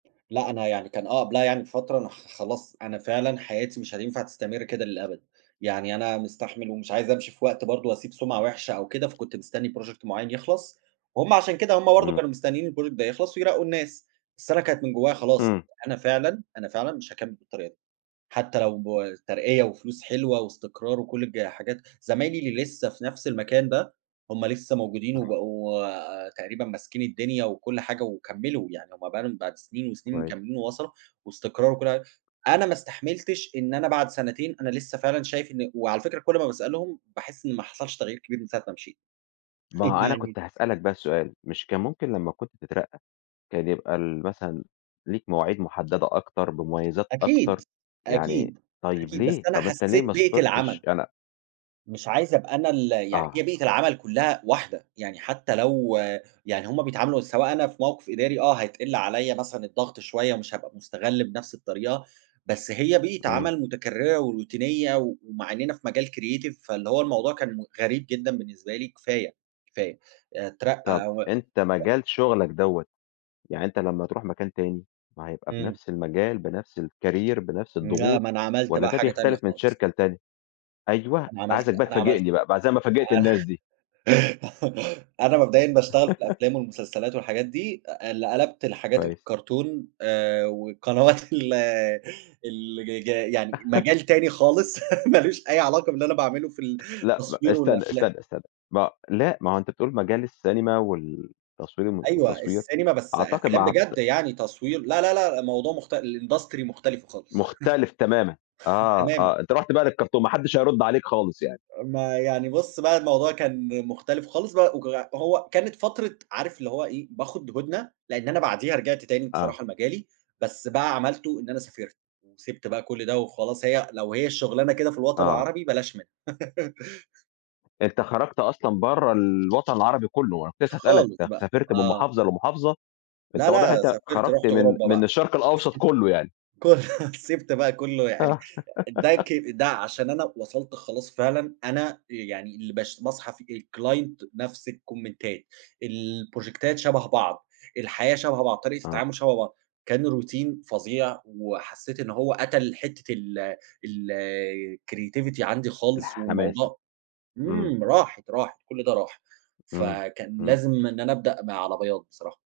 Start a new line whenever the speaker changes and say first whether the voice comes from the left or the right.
right: لأ، أنا يعني كان آه، قبلها يعني بفترة أنا ح خلاص أنا فعلًا حياتي مش هتنفع تستمر كده للأبد، يعني أنا مستحمل ومش عايز أمشي في وقت برضه وأسيب سمعة وحشة أو كده، فكنت مستني Project مُعيّن يخلص، وهُم عشان كده هُم برضه
left: إمم.
right: كانوا مستنيين الProject ده يخلص ويرقّوا الناس، بس أنا كانت من جوايا خلاص،
left: إمم.
right: أنا فعلًا، أنا فعلًا مش هاكمل بالطريقة دي، حتى لو ترقية وفلوس حلوة واستقرار، وكُلّ الجا الحاجات زمايلي اللي لسّه في نفس المكان ده، هُم لسه موجودين
left: آه.
right: وبقوا تقريبًا ماسكين الدنيا وكُلّ حاجة وكملوا، يعني هُم بقى لهم بعد سنين وسنين
left: كويس.
right: مكملين ووصلوا، واستقرار وكُلّ حاجة، أنا ما استحملتش إن أنا بعد سنتين أنا لسه فعلًا شايف إن وعلى فكرة كُلّ ما باسألهم، باحِسّ إن ما حصلش تغيير كبير من ساعة ما مشيت،
left: ما هو أنا كنت
right: [unintelligible]
left: هاسألك بقي سؤال، مش كان ممكن لمّا كنت تترقى، كان يبقى ال مثلًا ليك مواعيد مُحددة أكتر، بمُميزات أكتر
right: أكيد،
left: يعني
right: أكيد،
left: طيب
right: أكيد، بس
left: ليه؟
right: أنا
left: طب أنت ليه
right: حَسّيت
left: ما
right: بيئة
left: صبرتش؟
right: العمل.
left: أنا
right: مش عايز أبقى أنا ال يعني هي
left: آه.
right: بيئة العمل كُلّها واحدة، يعني حتى لو يعني هُم بيتعاملوا سواء أنا في موقف إداري آه، هيتقِل عليّا مثلًا الضغط شوية، مش هابقى مُستغَل بنفس الطريقة، بس هي بيئة
left: إمم.
right: عمل مُتكررة وروتينية و ومع إننا في مجال Creative فاللي هو الموضوع كان م غريب جدًا بالنسبة لي، كفاية، كفاية
left: طب
right: اترقي أو
left: أنت مجال شُغلَك دوّة، يعني أنت لمّا تروح مكان تاني، ما هيبقى
right: إمم.
left: بنفس المجال بنفس الCareer بنفس
right: لأ
left: الضغوط،
right: ما أنا عملت
left: والّا
right: بقى
left: ده
right: حاجة تانية
left: بيختلف من
right: خالص.
left: شركة لتانية؟ أيوه،
right: أنا عملت
left: عايزَك بقى
right: أنا عملت
left: تفاجئني بقى، بقي زي ما فاجئت
right: أنا
left: الناس دي.
right: أنا مبدئيًا باشتغل في الأفلام والمسلسلات والحاجات دي، آآ ل قلبت الحاجات
left: كويس.
right: الكارتون، آآ وقنوات ال ال جج يعني مجال تاني خالص، مالوش أي علاقة باللي أنا باعمله في
left: لأ، ب
right: التصوير
left: استنى،
right: والأفلام.
left: استنى، استنى ما لأ، ما هو أنت بتقول مجال السينما والتصوير الم
right: أيوه،
left: والتصوير،
right: السينما بس
left: أعتقد
right: أفلام
left: مع ت
right: بجد يعني تصوير لا لا لأ، موضوع مخت الIndustry مختلفة خالص.
left: مُختلف تمامًا، آه،
right: تمامًا.
left: آه، أنت رُحت بقى للكارتون، ما حدش هيرد عليك خالص يعني.
right: ما يعني بُص بقى الموضوع كان مُختلف خالص بق وك وهو كانت فترة عارف اللي هو إيه باخد هُدنة، لإن أنا بعديها رجعت تاني
left: آه.
right: بصراحة لمجالي، بس بقى عملتُه إن أنا سافرت، سِبت بقى كُلّ ده وخلاص هي لو هي الشُغلانة كده في الوطن
left: آه.
right: العربي بلاش منها.
left: أنت خرجت أصلًا برَّا ال الوطن العربي كُلّه، أنا كنت لسه هاسألَك،
right: خالص
left: أنت
right: بقى،
left: سافرت من
right: آه.
left: مُحافظة لمُحافظة؟ أنت
right: لأ
left: واضح إن
right: لأ،
left: أنت
right: سافرت
left: خرجت
right: رُحت
left: من
right: أوروبا
left: من
right: بقى.
left: الشرق الأوسط كُلّه يعني.
right: [unintelligible] كُ سِبت بقى كُلُّه يعني،
left: آه.
right: ده ك ده عشان أنا وصلت خلاص فعلًا، أنا يعني اللي بش باصحى في الClient نفس الكومنتات البروجيكتات شبه بعض، الحياة شبه بعض، طريقة
left: آه.
right: التعامُل شبه بعض، كان Routine فظيع، وحسّيت إن هو قتل حتّة ال الCreativity عندي خالص،
left: الحماس،
right: والموضوع
left: إمم.
right: إمم راحت، راحت كُلّ ده راح،
left: إمم،
right: فكان
left: إمم.
right: لازم إن أنا أبدأ م علي بياض بصراحة.